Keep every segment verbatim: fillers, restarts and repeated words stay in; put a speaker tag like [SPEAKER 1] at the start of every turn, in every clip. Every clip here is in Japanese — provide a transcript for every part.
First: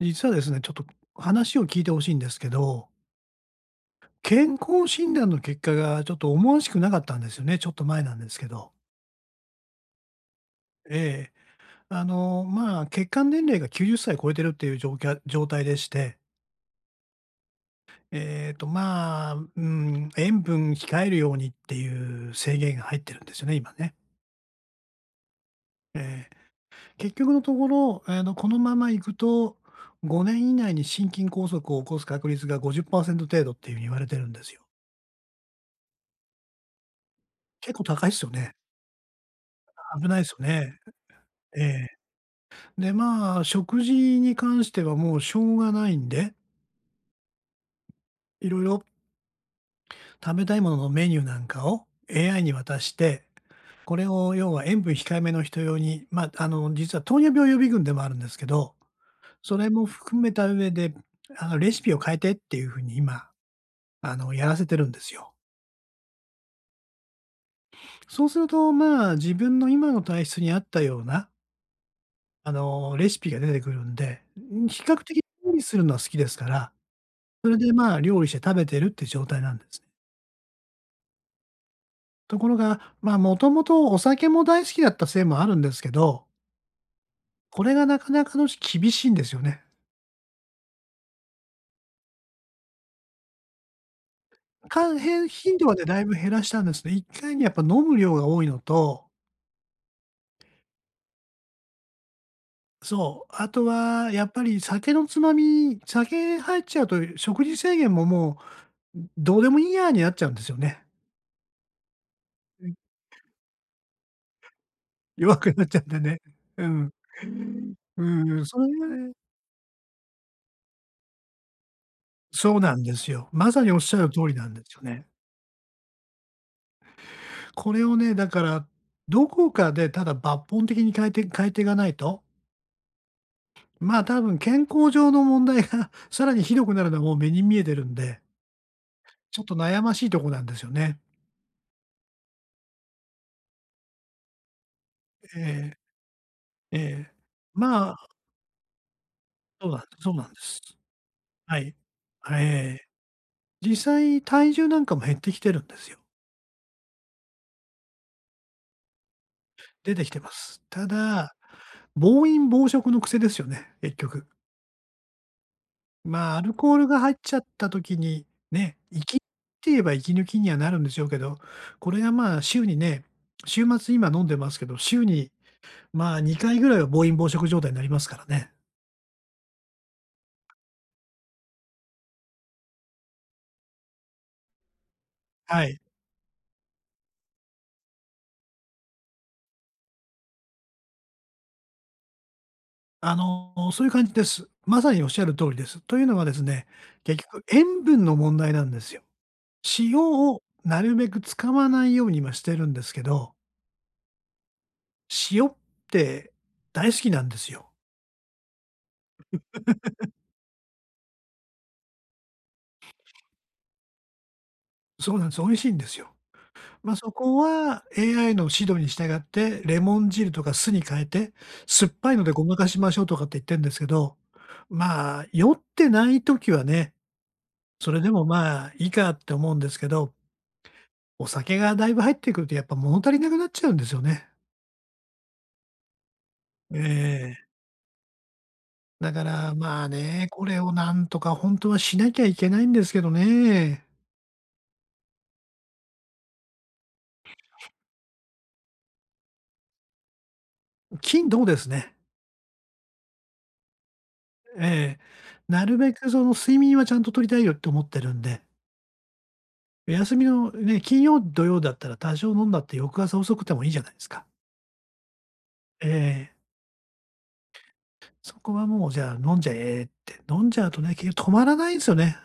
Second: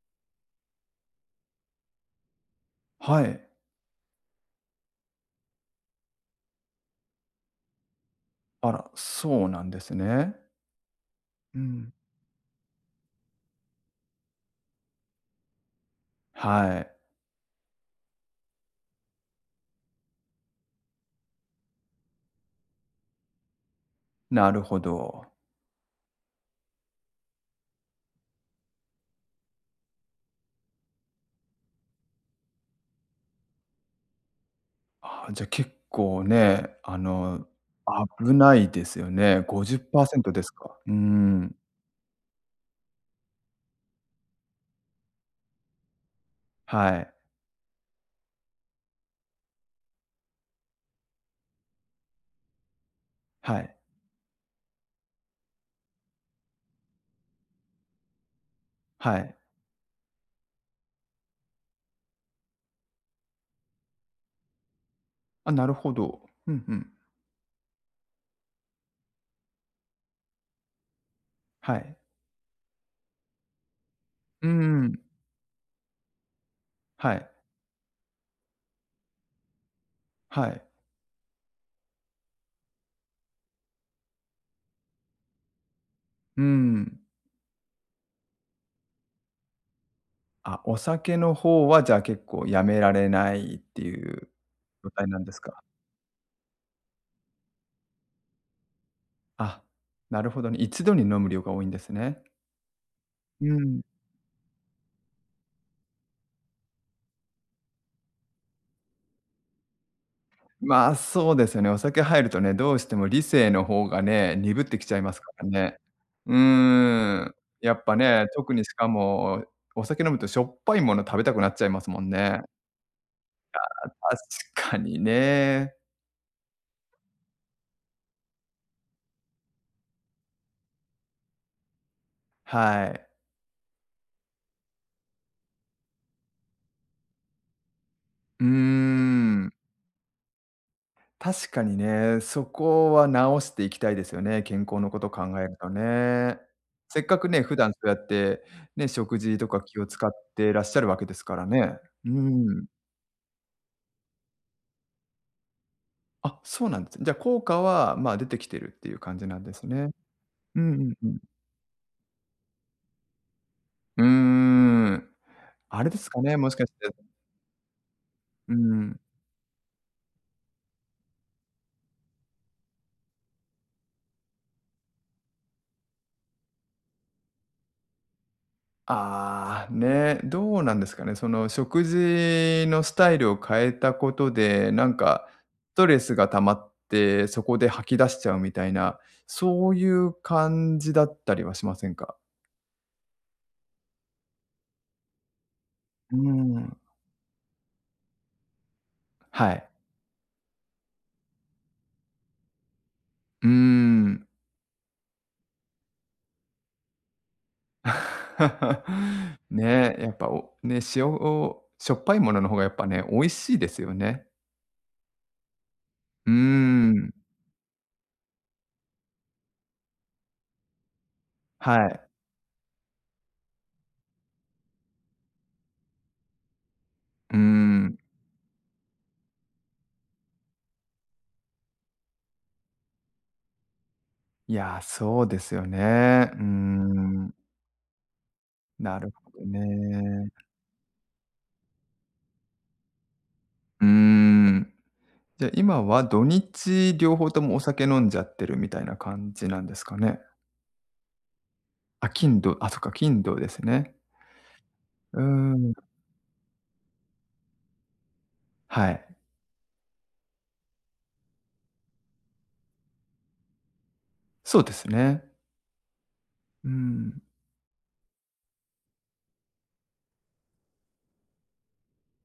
[SPEAKER 1] 実はですね、ちょっと話を聞いて欲しいんですけど、
[SPEAKER 2] はい。
[SPEAKER 1] 健康診断の結果がちょっと思わしくなかったんですよね、ちょっと前なんですけど。
[SPEAKER 2] あら、そうなんですね。
[SPEAKER 1] ええ。
[SPEAKER 2] うん。
[SPEAKER 1] あの、まあ、血管年齢がきゅうじゅっさい超えてるっていう状況状態でして、
[SPEAKER 2] はい。
[SPEAKER 1] えっと、まあ、うん、塩分控えるようにっていう制限が入ってるんですよね、今ね。
[SPEAKER 2] なるほど。
[SPEAKER 1] ええ。結局のところ、あの、このままいくと、ごねん以内に心筋梗塞を起こす確率がごじゅっパーセント程度っていうふうに言われてるんですよ。
[SPEAKER 2] あじゃ、結構ね、あの、
[SPEAKER 1] 結構高いっすよ
[SPEAKER 2] 危
[SPEAKER 1] ね。
[SPEAKER 2] ないですよね。
[SPEAKER 1] 危ないっ
[SPEAKER 2] ごじっパーセント
[SPEAKER 1] す
[SPEAKER 2] で
[SPEAKER 1] よ
[SPEAKER 2] す
[SPEAKER 1] ね。
[SPEAKER 2] か。うーん。
[SPEAKER 1] ええ。で、まあ、食事に関してはもうしょうがないんで、
[SPEAKER 2] はい。
[SPEAKER 1] いろいろ食べたいもののメニューなんかを エーアイ に渡して、
[SPEAKER 2] はい。
[SPEAKER 1] これを要は塩分控えめの人用に、まあ、あの、実は糖尿病予備軍でもあるんですけど、
[SPEAKER 2] はい。
[SPEAKER 1] それも含めた上で、あの、レシピを変えてっていう風に今、あの、やらせてるんですよ。
[SPEAKER 2] あ、なるほど。うんうん。
[SPEAKER 1] そうすると、まあ、自分の今の体質に合ったような、
[SPEAKER 2] はい。
[SPEAKER 1] あの、レシピが出てくるんで、
[SPEAKER 2] う
[SPEAKER 1] 比
[SPEAKER 2] ん。
[SPEAKER 1] 較的料理するのは好きですから、
[SPEAKER 2] はい。
[SPEAKER 1] それで、まあ、料理して食べてるって状態なんです。
[SPEAKER 2] はい。
[SPEAKER 1] ところが、まあ、もともとお酒も大好きだったせいもあるんですけど、
[SPEAKER 2] うーん。
[SPEAKER 1] これがなかなかの厳しいんですよね。
[SPEAKER 2] あ、お酒の方は、じゃあ、結構やめられないっていう状
[SPEAKER 1] か
[SPEAKER 2] 態なん
[SPEAKER 1] へ
[SPEAKER 2] です
[SPEAKER 1] 頻
[SPEAKER 2] か。
[SPEAKER 1] 度はね、だいぶ減らしたんですね。いっかいにやっぱ飲む量が多いのと、
[SPEAKER 2] あ、なるほどね。一度に飲む量が多いんですね。
[SPEAKER 1] そう、あ
[SPEAKER 2] う
[SPEAKER 1] と
[SPEAKER 2] ん。
[SPEAKER 1] はやっぱり酒のつまみ酒入っちゃうと食事制限ももう、どうでもいいやになっちゃうんですよね。
[SPEAKER 2] まあ、そうですよね。お酒入るとね、どうしても理性の方がね、鈍ってきちゃいますか
[SPEAKER 1] 弱
[SPEAKER 2] ら
[SPEAKER 1] くなっち
[SPEAKER 2] ね。
[SPEAKER 1] ゃってね。
[SPEAKER 2] う
[SPEAKER 1] うん。
[SPEAKER 2] ーん。やっぱ
[SPEAKER 1] う
[SPEAKER 2] ね、
[SPEAKER 1] ん、
[SPEAKER 2] 特
[SPEAKER 1] そ
[SPEAKER 2] に
[SPEAKER 1] れ
[SPEAKER 2] し
[SPEAKER 1] が
[SPEAKER 2] か
[SPEAKER 1] ね、
[SPEAKER 2] も、お酒飲むとしょっぱいもの食べたくなっちゃいますもんね。
[SPEAKER 1] そうなんですよ。まさにおっし
[SPEAKER 2] 確
[SPEAKER 1] ゃる通りなんです
[SPEAKER 2] か
[SPEAKER 1] よ
[SPEAKER 2] に
[SPEAKER 1] ね。
[SPEAKER 2] ね。
[SPEAKER 1] これをね、だから、どこかでただ抜本的に変えて変えていかないと、
[SPEAKER 2] はい。
[SPEAKER 1] まあ、多分健康上の問題が さらにひどくなるのはもう目に見えてるんで、
[SPEAKER 2] うー
[SPEAKER 1] ちょっ
[SPEAKER 2] ん。
[SPEAKER 1] と悩ましいとこなんですよね。
[SPEAKER 2] 確かにね、そこは直していきたいですよね、健康のことを考
[SPEAKER 1] え
[SPEAKER 2] えると
[SPEAKER 1] え、
[SPEAKER 2] ね。
[SPEAKER 1] え
[SPEAKER 2] せっ
[SPEAKER 1] え。
[SPEAKER 2] かくね、普段そう
[SPEAKER 1] ま
[SPEAKER 2] や
[SPEAKER 1] あ、
[SPEAKER 2] ってね、食事とか
[SPEAKER 1] そうな
[SPEAKER 2] 気
[SPEAKER 1] ん
[SPEAKER 2] を使
[SPEAKER 1] そ
[SPEAKER 2] っ
[SPEAKER 1] うなんで
[SPEAKER 2] て
[SPEAKER 1] す。
[SPEAKER 2] らっしゃるわけですから
[SPEAKER 1] はい。
[SPEAKER 2] ね。うー
[SPEAKER 1] え
[SPEAKER 2] ん。
[SPEAKER 1] え。実際体重なんかも減ってきてるんですよ。
[SPEAKER 2] あ、そうなんですね。じゃ、あ効果は、まあ、出てきてるっていう感じなんですね。
[SPEAKER 1] 出てきてま
[SPEAKER 2] う
[SPEAKER 1] す。
[SPEAKER 2] んう
[SPEAKER 1] た
[SPEAKER 2] んうん。
[SPEAKER 1] だ、暴飲暴食の癖ですよね、結
[SPEAKER 2] うー
[SPEAKER 1] 局。
[SPEAKER 2] ん。あれですか
[SPEAKER 1] まあ、
[SPEAKER 2] ね、
[SPEAKER 1] ア
[SPEAKER 2] も
[SPEAKER 1] ル
[SPEAKER 2] しかし
[SPEAKER 1] コールが
[SPEAKER 2] て。
[SPEAKER 1] 入っちゃった時に、
[SPEAKER 2] う
[SPEAKER 1] ね、
[SPEAKER 2] ん。
[SPEAKER 1] 息って言えば息抜きにはなるんでしょうけど、これがまあ、週にね、週末今飲んでますけど、週に、まあ、にかいぐらいは暴飲暴食状態になりますからね。
[SPEAKER 2] ああ、ね、どうなんですかね。その食事のスタイルを変えたことで、なんか
[SPEAKER 1] は
[SPEAKER 2] ス
[SPEAKER 1] い。
[SPEAKER 2] トレスが溜まって、そこで吐き出しちゃうみたいな、そういう感じだったりはしませんか？
[SPEAKER 1] あの、そういう感じです。まさにおっしゃる通りです。という
[SPEAKER 2] う
[SPEAKER 1] の
[SPEAKER 2] ー
[SPEAKER 1] はですね、
[SPEAKER 2] ん、
[SPEAKER 1] 結局塩分の問題なんですよ。
[SPEAKER 2] はい。
[SPEAKER 1] 塩をなるべく使わないように今してるんですけど、
[SPEAKER 2] うん。
[SPEAKER 1] 塩って大好きなんですよ。
[SPEAKER 2] ねえ、やっぱ、おね、塩をしょっぱいものの方がやっぱね、美味しいですよね。
[SPEAKER 1] そうなんです。美味しいんですよ。
[SPEAKER 2] うー
[SPEAKER 1] まあ、そ
[SPEAKER 2] ん、
[SPEAKER 1] こは エーアイ の指導に従って、レモン汁とか酢に変えて、
[SPEAKER 2] は
[SPEAKER 1] 酸っ
[SPEAKER 2] い。
[SPEAKER 1] ぱいのでごまかしましょうとかって言ってるんですけど、まあ、酔ってない時はね、
[SPEAKER 2] うー
[SPEAKER 1] そ
[SPEAKER 2] ん。
[SPEAKER 1] れでもまあ、いいかって思うんですけど、お酒がだいぶ入ってくるとやっぱ物足りなくなっちゃうんですよね。
[SPEAKER 2] いや、そうですよね。うー
[SPEAKER 1] え
[SPEAKER 2] ん、
[SPEAKER 1] え。
[SPEAKER 2] なる
[SPEAKER 1] だか
[SPEAKER 2] ほど
[SPEAKER 1] らまあね、
[SPEAKER 2] ね。
[SPEAKER 1] これをなんとか本当はしなきゃいけないんですけどね。
[SPEAKER 2] うーん。じゃ、今は土日両方ともお酒飲んじゃってるみたいな感じなんですかね？
[SPEAKER 1] 金どうですね。
[SPEAKER 2] あ、金土、あ、そっか、金土ですね。
[SPEAKER 1] ええ。
[SPEAKER 2] うー
[SPEAKER 1] な
[SPEAKER 2] ん、
[SPEAKER 1] るべくその睡眠はちゃんと取りたいよって思ってるんで。
[SPEAKER 2] はい。
[SPEAKER 1] 休みのね、金曜、土曜だったら多少飲んだって翌朝遅くてもいいじゃないですか。
[SPEAKER 2] そうですね。
[SPEAKER 1] ええ。
[SPEAKER 2] うん。
[SPEAKER 1] そこはもうじゃあ飲んじゃえって、飲んじゃうとね、結局止まらないんですよね。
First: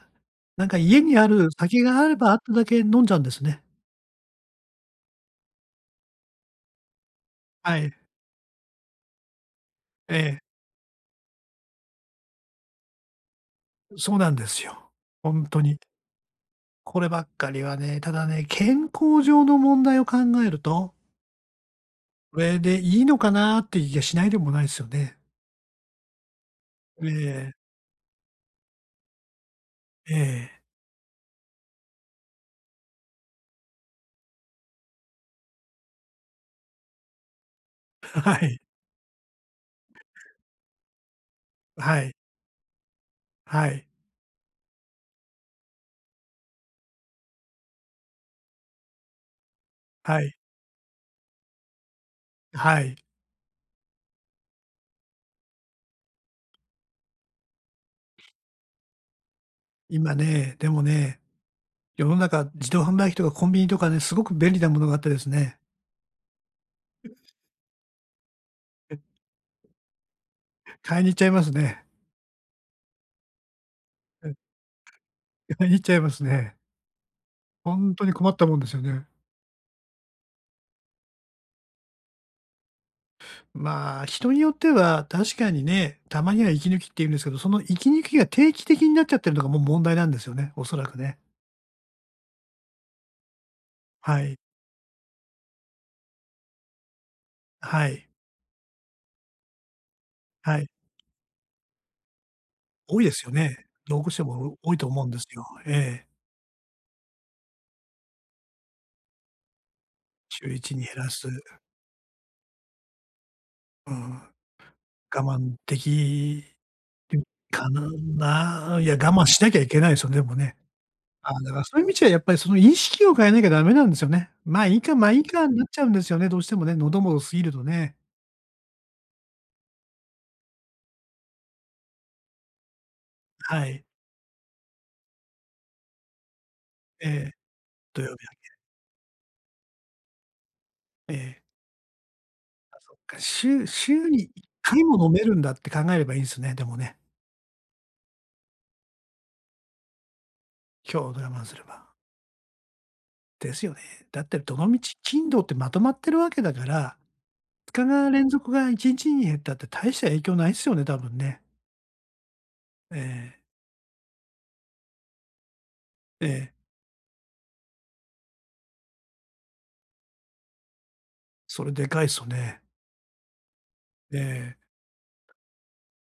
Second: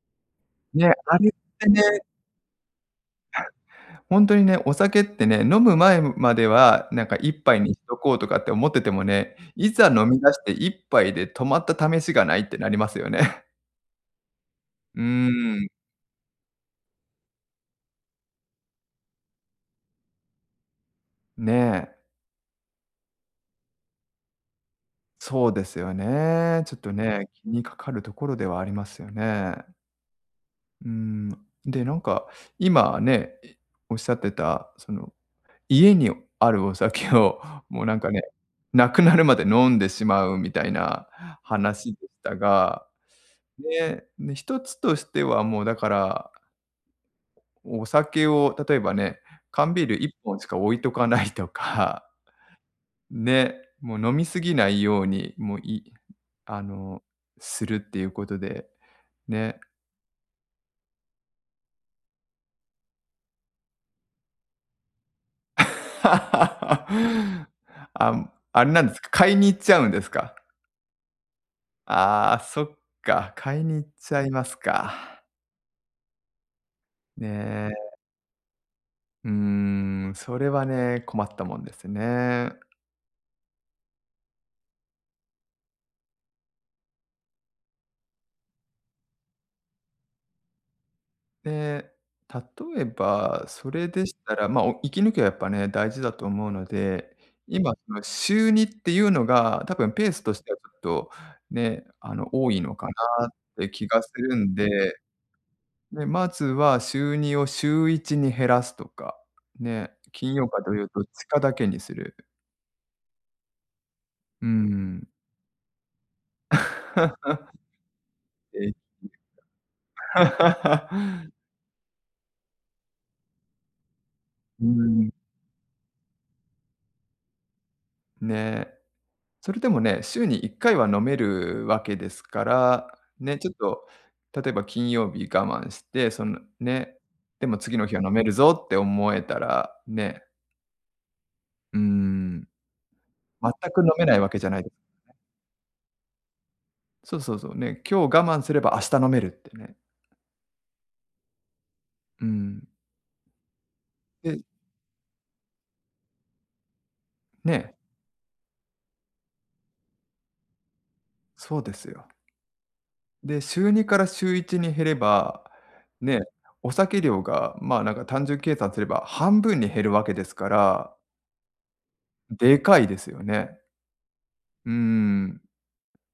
[SPEAKER 1] なんか
[SPEAKER 2] ね、
[SPEAKER 1] 家に
[SPEAKER 2] あ
[SPEAKER 1] あ
[SPEAKER 2] れっ
[SPEAKER 1] る
[SPEAKER 2] てね
[SPEAKER 1] 酒があればあっただけ飲んじゃうんですね。
[SPEAKER 2] ほんとにね、お酒ってね、飲む前までは、なんか一杯に
[SPEAKER 1] は
[SPEAKER 2] し
[SPEAKER 1] い。
[SPEAKER 2] とこうとかって思っててもね、いざ飲
[SPEAKER 1] え
[SPEAKER 2] み出し
[SPEAKER 1] え、
[SPEAKER 2] て一杯で止まった試しがないってなりますよね。
[SPEAKER 1] そうなんですよ。
[SPEAKER 2] うー
[SPEAKER 1] ほんと
[SPEAKER 2] ん、
[SPEAKER 1] に。こればっかりはね、ただね、健康上の問題を考えると、
[SPEAKER 2] ねえ、
[SPEAKER 1] これでいいのかなってい気がしないでもないですよね。
[SPEAKER 2] そうですよね。ちょっと
[SPEAKER 1] え
[SPEAKER 2] ね、気
[SPEAKER 1] え、
[SPEAKER 2] にかかるところではありますよね。
[SPEAKER 1] ええ。
[SPEAKER 2] うーん。で、なんか今ね、おっしゃってた、その家にあるお酒を もうなんかね、
[SPEAKER 1] はい。
[SPEAKER 2] なくなるまで飲んでしまうみたいな話
[SPEAKER 1] は
[SPEAKER 2] でし
[SPEAKER 1] い。
[SPEAKER 2] たが
[SPEAKER 1] はい。
[SPEAKER 2] で、で、一つとしてはもうだから、お酒を例えばね、缶ビール1
[SPEAKER 1] はい。
[SPEAKER 2] 本しか置いとかないとか、
[SPEAKER 1] はい。
[SPEAKER 2] ね、もう飲み過ぎないように、もういあの、するっていうことで、ね。
[SPEAKER 1] 今ね、でもね、世の中自動販売機とかコンビニとかね、すごく便利なものがあってですね、
[SPEAKER 2] あ、あれなんですか、買いに行っちゃうんですか？
[SPEAKER 1] 買いに行っちゃいますね。
[SPEAKER 2] ああ、そっか、買いに行っちゃ
[SPEAKER 1] う
[SPEAKER 2] い
[SPEAKER 1] ん、
[SPEAKER 2] ますか。
[SPEAKER 1] 買いに行っちゃいますね。
[SPEAKER 2] ね
[SPEAKER 1] ほ
[SPEAKER 2] え、
[SPEAKER 1] んとに困ったもんですよね。
[SPEAKER 2] うーん、それはね、困ったもんですね。
[SPEAKER 1] まあ、人によっては確かにね、たまには息抜きって言うんですけど、その息抜きが定期的になっちゃってるのがもう問題なんですよね、おそらくね。
[SPEAKER 2] で、例えば、それでし
[SPEAKER 1] は
[SPEAKER 2] た
[SPEAKER 1] い。
[SPEAKER 2] ら、まあ、お息抜きはやっぱね、大事だと思うので、今
[SPEAKER 1] は
[SPEAKER 2] その
[SPEAKER 1] い。
[SPEAKER 2] 週にっていうのが、多分ペースとしては
[SPEAKER 1] は
[SPEAKER 2] ち
[SPEAKER 1] い。
[SPEAKER 2] ょっとね、あの、多いのか
[SPEAKER 1] 多いです
[SPEAKER 2] なっ
[SPEAKER 1] よね。
[SPEAKER 2] て気
[SPEAKER 1] ど
[SPEAKER 2] が
[SPEAKER 1] う
[SPEAKER 2] す
[SPEAKER 1] して
[SPEAKER 2] るん
[SPEAKER 1] も
[SPEAKER 2] で、
[SPEAKER 1] 多いと思うんですよ。え
[SPEAKER 2] で
[SPEAKER 1] え。
[SPEAKER 2] まずは週にを週いちに減らすとか、ね、金曜
[SPEAKER 1] 週
[SPEAKER 2] か
[SPEAKER 1] 一
[SPEAKER 2] 土
[SPEAKER 1] に
[SPEAKER 2] 曜
[SPEAKER 1] 減
[SPEAKER 2] どっ
[SPEAKER 1] ら
[SPEAKER 2] ち
[SPEAKER 1] す。
[SPEAKER 2] かだけにする。
[SPEAKER 1] うん。
[SPEAKER 2] うーん。
[SPEAKER 1] 我慢できうん、かな
[SPEAKER 2] えい
[SPEAKER 1] な、いや、我慢しなきゃいけないですよね、でもね。ああ、だからそういう意味じゃやっぱりその意識を変えなきゃダメなんですよね。ま
[SPEAKER 2] う
[SPEAKER 1] あ、いいか、ま
[SPEAKER 2] ん、
[SPEAKER 1] あ、いいかになっちゃうんですよね、どうしてもね、喉も過ぎるとね。
[SPEAKER 2] ね。それでもね、週にいっかいは飲めるわけですから、ね、ちょっ
[SPEAKER 1] はい。
[SPEAKER 2] と例えば金曜日我慢して、そのね、
[SPEAKER 1] ええ、
[SPEAKER 2] でも次の日は
[SPEAKER 1] 土曜
[SPEAKER 2] 飲め
[SPEAKER 1] 日
[SPEAKER 2] るぞ
[SPEAKER 1] は。
[SPEAKER 2] って思えたら、ね。
[SPEAKER 1] ええ。
[SPEAKER 2] うーん。
[SPEAKER 1] か、し
[SPEAKER 2] 全
[SPEAKER 1] ゅ
[SPEAKER 2] く飲め
[SPEAKER 1] 週
[SPEAKER 2] ない
[SPEAKER 1] に
[SPEAKER 2] わけ
[SPEAKER 1] 一
[SPEAKER 2] じゃないです。
[SPEAKER 1] 回も飲めるんだって考えればいいんすね、でもね。
[SPEAKER 2] そうそうそう、ね、今日我慢すれば明日飲めるってね。
[SPEAKER 1] 強度我慢すれば。
[SPEAKER 2] うん。
[SPEAKER 1] ですよね。だって
[SPEAKER 2] で、
[SPEAKER 1] どのみち頻ってまとまってるわけだから、2
[SPEAKER 2] ね、
[SPEAKER 1] 日が連続がいちにちに減ったって大した影響ないっすよね、多分ね。
[SPEAKER 2] そうですよ。
[SPEAKER 1] ええ、
[SPEAKER 2] で、週にから週いちに減れば、ね、
[SPEAKER 1] ええ、
[SPEAKER 2] お酒量が、まあ、なんか単純計算すれば半分に減るわけですから、
[SPEAKER 1] それでかいっすよ
[SPEAKER 2] で
[SPEAKER 1] ね。
[SPEAKER 2] かいですよね。
[SPEAKER 1] ええ。
[SPEAKER 2] うーん。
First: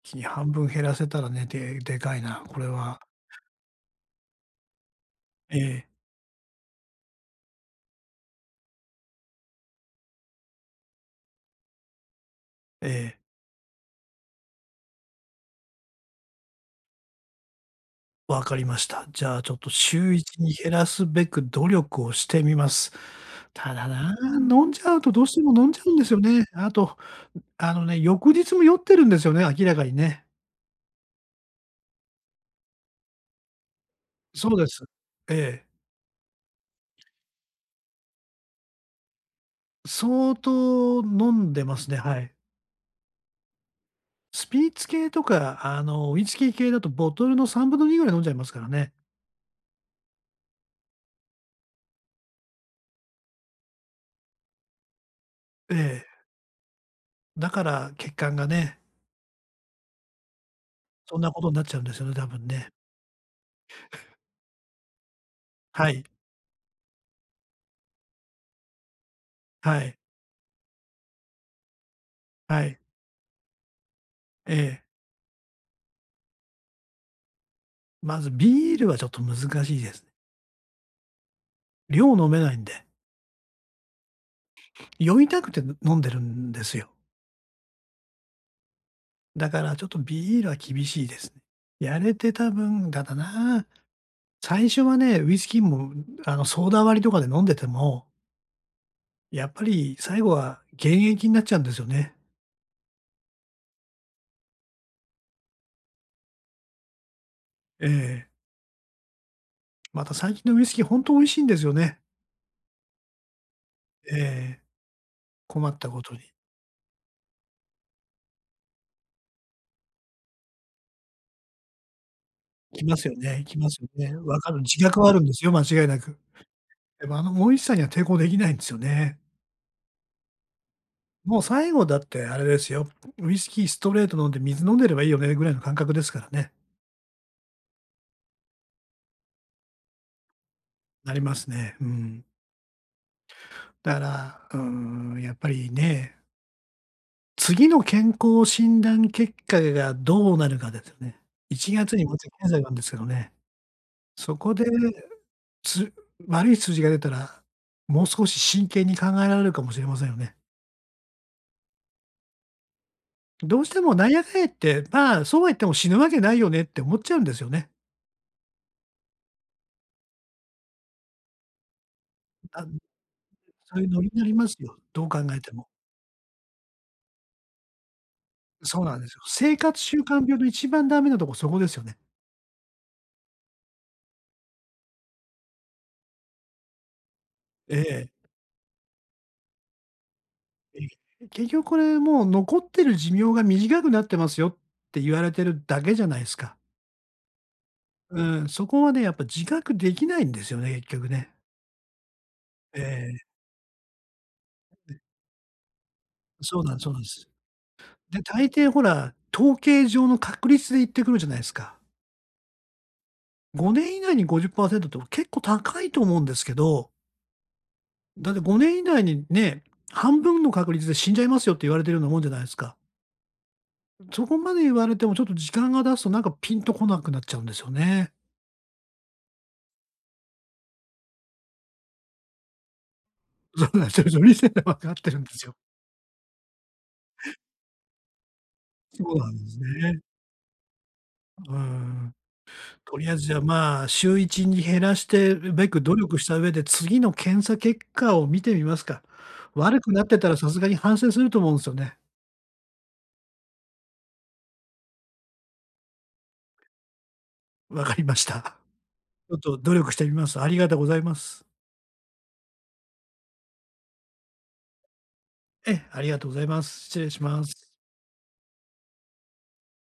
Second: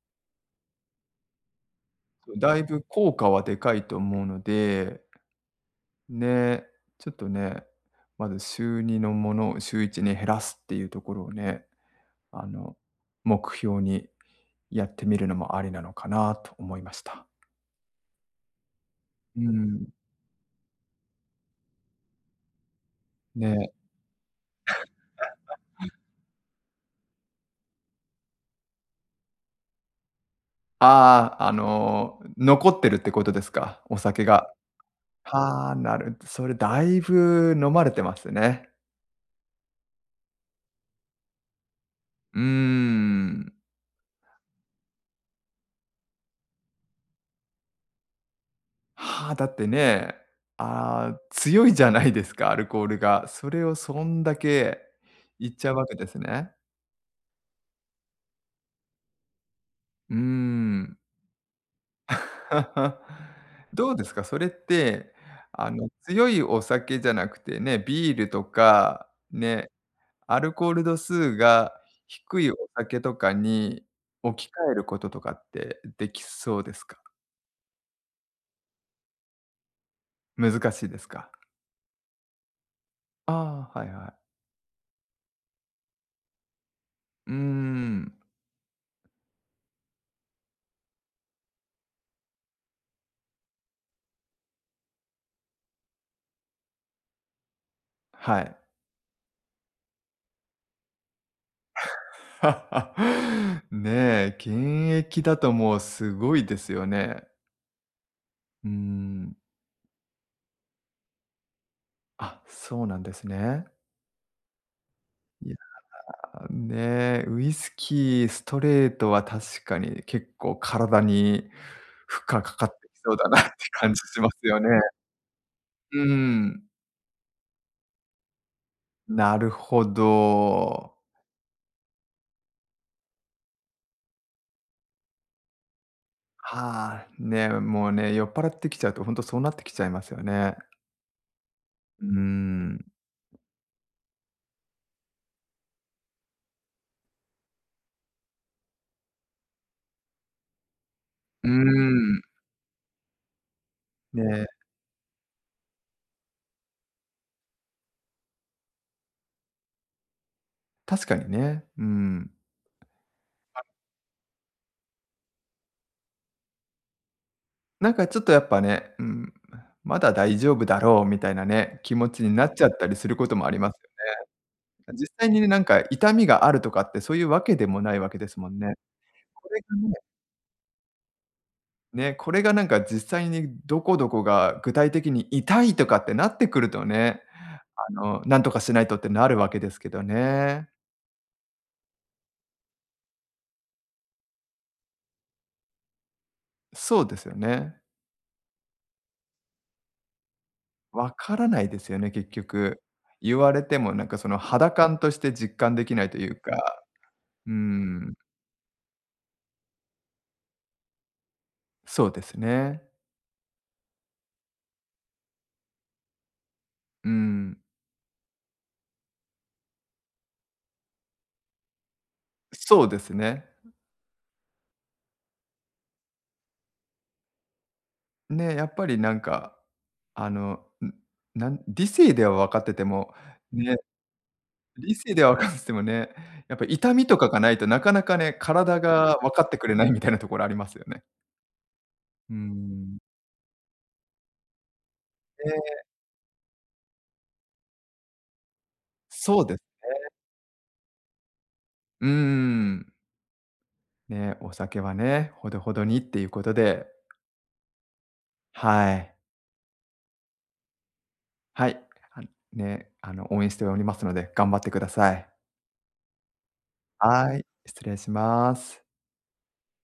[SPEAKER 1] 日に半分減らせたらね、ででかいな、
[SPEAKER 2] だ
[SPEAKER 1] こ
[SPEAKER 2] い
[SPEAKER 1] れ
[SPEAKER 2] ぶ
[SPEAKER 1] は。
[SPEAKER 2] 効果はでかいと思うので、
[SPEAKER 1] ええ、
[SPEAKER 2] ね、ちょっとね、まず週にのものを週いちに減らすっていうところをね、あの、
[SPEAKER 1] ええ、
[SPEAKER 2] 目標にやってみるのもありなのかなと思いました。
[SPEAKER 1] わかりました。じゃ
[SPEAKER 2] う
[SPEAKER 1] あ
[SPEAKER 2] ー
[SPEAKER 1] ちょっと
[SPEAKER 2] ん、
[SPEAKER 1] 週一に減らすべく努力をしてみます。
[SPEAKER 2] ね。
[SPEAKER 1] ただな、飲んじゃうとどうしても飲んじゃうんですよね。あと、あのね、翌日も酔ってるんですよね、明らかにね。
[SPEAKER 2] ああ、あの、残ってるってことですか？お酒が。
[SPEAKER 1] そうです。ええ、
[SPEAKER 2] はあ、なるそれだいぶ飲まれてますね。
[SPEAKER 1] 相当飲んでますね、はい。
[SPEAKER 2] うーん。
[SPEAKER 1] スピーッツ系とか、あの、ウイスキー系だとボトルのさんぶんのにぐらい飲んじゃいますからね。
[SPEAKER 2] はあ、だってね、あー、強いじゃないですか、アルコールが。それをそんだけいっちゃ
[SPEAKER 1] え
[SPEAKER 2] うわけ
[SPEAKER 1] え、
[SPEAKER 2] ですね。
[SPEAKER 1] だから血管がね、
[SPEAKER 2] うーん。
[SPEAKER 1] そんなことになっちゃうんですよね、多分ね。
[SPEAKER 2] どうですか、それって、あ
[SPEAKER 1] は
[SPEAKER 2] の、
[SPEAKER 1] い、
[SPEAKER 2] 強いお酒じゃなくてね、ビールとか、ね、
[SPEAKER 1] はい、
[SPEAKER 2] アルコール度数が低いお
[SPEAKER 1] はい。
[SPEAKER 2] 酒とかに置き
[SPEAKER 1] え
[SPEAKER 2] 換える
[SPEAKER 1] え。
[SPEAKER 2] こととかってできそうですか？
[SPEAKER 1] まずビールはちょっと難しいですね。
[SPEAKER 2] 難しいですか？
[SPEAKER 1] 量飲めないんで、
[SPEAKER 2] ああー、はいはい。
[SPEAKER 1] 酔いたくて飲んでるんですよ。
[SPEAKER 2] うーん、
[SPEAKER 1] だからちょっとビールは厳しいですね。やれてた分だだな、最初はね、ウイスキーも、あの、ソーダ割りとかで飲んでても、
[SPEAKER 2] はい。
[SPEAKER 1] やっぱり最後は原液になっちゃうんですよね。
[SPEAKER 2] ねえ、現役だともうすごいですよね。
[SPEAKER 1] ええ。
[SPEAKER 2] うん。
[SPEAKER 1] また最近のウイスキーほんと美味しいんですよね。
[SPEAKER 2] あ、そうなんですね。
[SPEAKER 1] ええ、
[SPEAKER 2] いや、
[SPEAKER 1] 困ったことに。
[SPEAKER 2] ねえ、ウイスキー、ストレートは確かに結構体に負荷かかっ
[SPEAKER 1] 来
[SPEAKER 2] てき
[SPEAKER 1] ます
[SPEAKER 2] そ
[SPEAKER 1] よ
[SPEAKER 2] うだなっ
[SPEAKER 1] ね
[SPEAKER 2] て
[SPEAKER 1] 来ますよ
[SPEAKER 2] 感じ
[SPEAKER 1] ね。
[SPEAKER 2] しま
[SPEAKER 1] わ
[SPEAKER 2] す
[SPEAKER 1] かる、
[SPEAKER 2] よね。
[SPEAKER 1] 自覚はあるんですよ、間違いな
[SPEAKER 2] う
[SPEAKER 1] く。
[SPEAKER 2] ん。
[SPEAKER 1] でも、あの美味しさには抵抗できないんですよね。
[SPEAKER 2] なるほど。
[SPEAKER 1] もう最後だってあれですよ、ウイスキーストレート飲んで水飲んでればいいよねぐらいの感覚ですからね。
[SPEAKER 2] はあ、ねえ、もうね、酔っ払ってきちゃうと本当そうなってきちゃいますよね。
[SPEAKER 1] なりますね。う
[SPEAKER 2] う
[SPEAKER 1] ん。
[SPEAKER 2] ん。
[SPEAKER 1] だから、うーん、やっぱりね、次の健康診断結果がどうなるかですよね。
[SPEAKER 2] う
[SPEAKER 1] いちがつにま
[SPEAKER 2] ん。
[SPEAKER 1] た検査があるんですけどね、
[SPEAKER 2] ね
[SPEAKER 1] そ
[SPEAKER 2] え、
[SPEAKER 1] こで、つ悪い数字が出たら、もう少し真剣に考えられるかもしれませんよね。
[SPEAKER 2] 確かにね。うん。
[SPEAKER 1] どうしてもなんやかんや言って、まあ、そうは言っても死ぬわけないよねって思っちゃうんですよね。
[SPEAKER 2] なんかちょっとやっぱね、うん、まだ大丈夫だろうみたいなね、気持ちになっ
[SPEAKER 1] あ、
[SPEAKER 2] ちゃったりすることもあります
[SPEAKER 1] そういう
[SPEAKER 2] よ
[SPEAKER 1] ノリになりますよ、
[SPEAKER 2] ね。
[SPEAKER 1] ど
[SPEAKER 2] 実
[SPEAKER 1] う考
[SPEAKER 2] 際
[SPEAKER 1] え
[SPEAKER 2] にね、
[SPEAKER 1] て
[SPEAKER 2] なん
[SPEAKER 1] も。
[SPEAKER 2] か痛みがあるとかってそういうわけでもないわけですもんね。
[SPEAKER 1] そうなんですよ。
[SPEAKER 2] こ
[SPEAKER 1] 生
[SPEAKER 2] れが
[SPEAKER 1] 活
[SPEAKER 2] ね、
[SPEAKER 1] 習慣病の一番ダメなとこそこですよね。
[SPEAKER 2] ね、これがなんか実際にどこどこが具体的に痛いとかってなってくるとね、
[SPEAKER 1] え
[SPEAKER 2] あ
[SPEAKER 1] え、
[SPEAKER 2] の、なんとかしないとってなるわけですけどね。
[SPEAKER 1] ええ。結局これもう残ってる寿命が短くなってますよって言われてるだけじゃないすか。
[SPEAKER 2] そうですよね。
[SPEAKER 1] うん、そこはね、やっぱ自覚できないんですよね、結局
[SPEAKER 2] わ
[SPEAKER 1] ね。
[SPEAKER 2] からないですよね、結
[SPEAKER 1] え
[SPEAKER 2] 局。
[SPEAKER 1] え、
[SPEAKER 2] 言われてもなんかその肌感として実感できないという
[SPEAKER 1] そうなん
[SPEAKER 2] か、
[SPEAKER 1] そうなんです。
[SPEAKER 2] うん、
[SPEAKER 1] で、大抵ほら、統計上の確率で言ってくるじゃないすか。
[SPEAKER 2] そうですね。
[SPEAKER 1] ごねん以内にごじゅっパーセントっパーセントって結構高いと思うんですけど、
[SPEAKER 2] うん、
[SPEAKER 1] だってごねん以内にね、半分の確率で死んじゃいますよって言われてるようなもんじゃないですか。
[SPEAKER 2] そうですね。
[SPEAKER 1] そこまで言われてもちょっと時間が経つとなんかピンとこなくなっちゃうんですよね。
[SPEAKER 2] ね、やっぱりなんか、あの、ん、なん理性では分かってても、
[SPEAKER 1] そう
[SPEAKER 2] ね、
[SPEAKER 1] なんですよ。理性で分かっ
[SPEAKER 2] 理
[SPEAKER 1] て
[SPEAKER 2] 性
[SPEAKER 1] るん
[SPEAKER 2] で
[SPEAKER 1] で
[SPEAKER 2] は分
[SPEAKER 1] す
[SPEAKER 2] か
[SPEAKER 1] よ。
[SPEAKER 2] っててもね、やっぱ痛みとかがないとなかなかね、体
[SPEAKER 1] そう
[SPEAKER 2] が
[SPEAKER 1] な
[SPEAKER 2] 分
[SPEAKER 1] ん
[SPEAKER 2] か
[SPEAKER 1] で
[SPEAKER 2] って
[SPEAKER 1] す
[SPEAKER 2] くれないみ
[SPEAKER 1] ね。
[SPEAKER 2] たいなところありますよね。
[SPEAKER 1] うん。
[SPEAKER 2] う
[SPEAKER 1] と
[SPEAKER 2] ん。
[SPEAKER 1] りあえずじゃあ、まあ、週いちに減らしてるべ
[SPEAKER 2] ね、
[SPEAKER 1] く努力した上で、次の検査結果を見てみますか。
[SPEAKER 2] そうです。
[SPEAKER 1] 悪くなってたらさすがに反省すると思うんですよね。
[SPEAKER 2] うん。ね、お酒はね、ほどほどにっていうことで、
[SPEAKER 1] わかりました。
[SPEAKER 2] はい。
[SPEAKER 1] ちょっと努力してみます。ありがとうございます。
[SPEAKER 2] はい。あね、あの、応援しておりますので、頑張ってください。
[SPEAKER 1] ええ、ありがとうございます。失礼し
[SPEAKER 2] は
[SPEAKER 1] ま
[SPEAKER 2] い、
[SPEAKER 1] す。
[SPEAKER 2] 失礼します。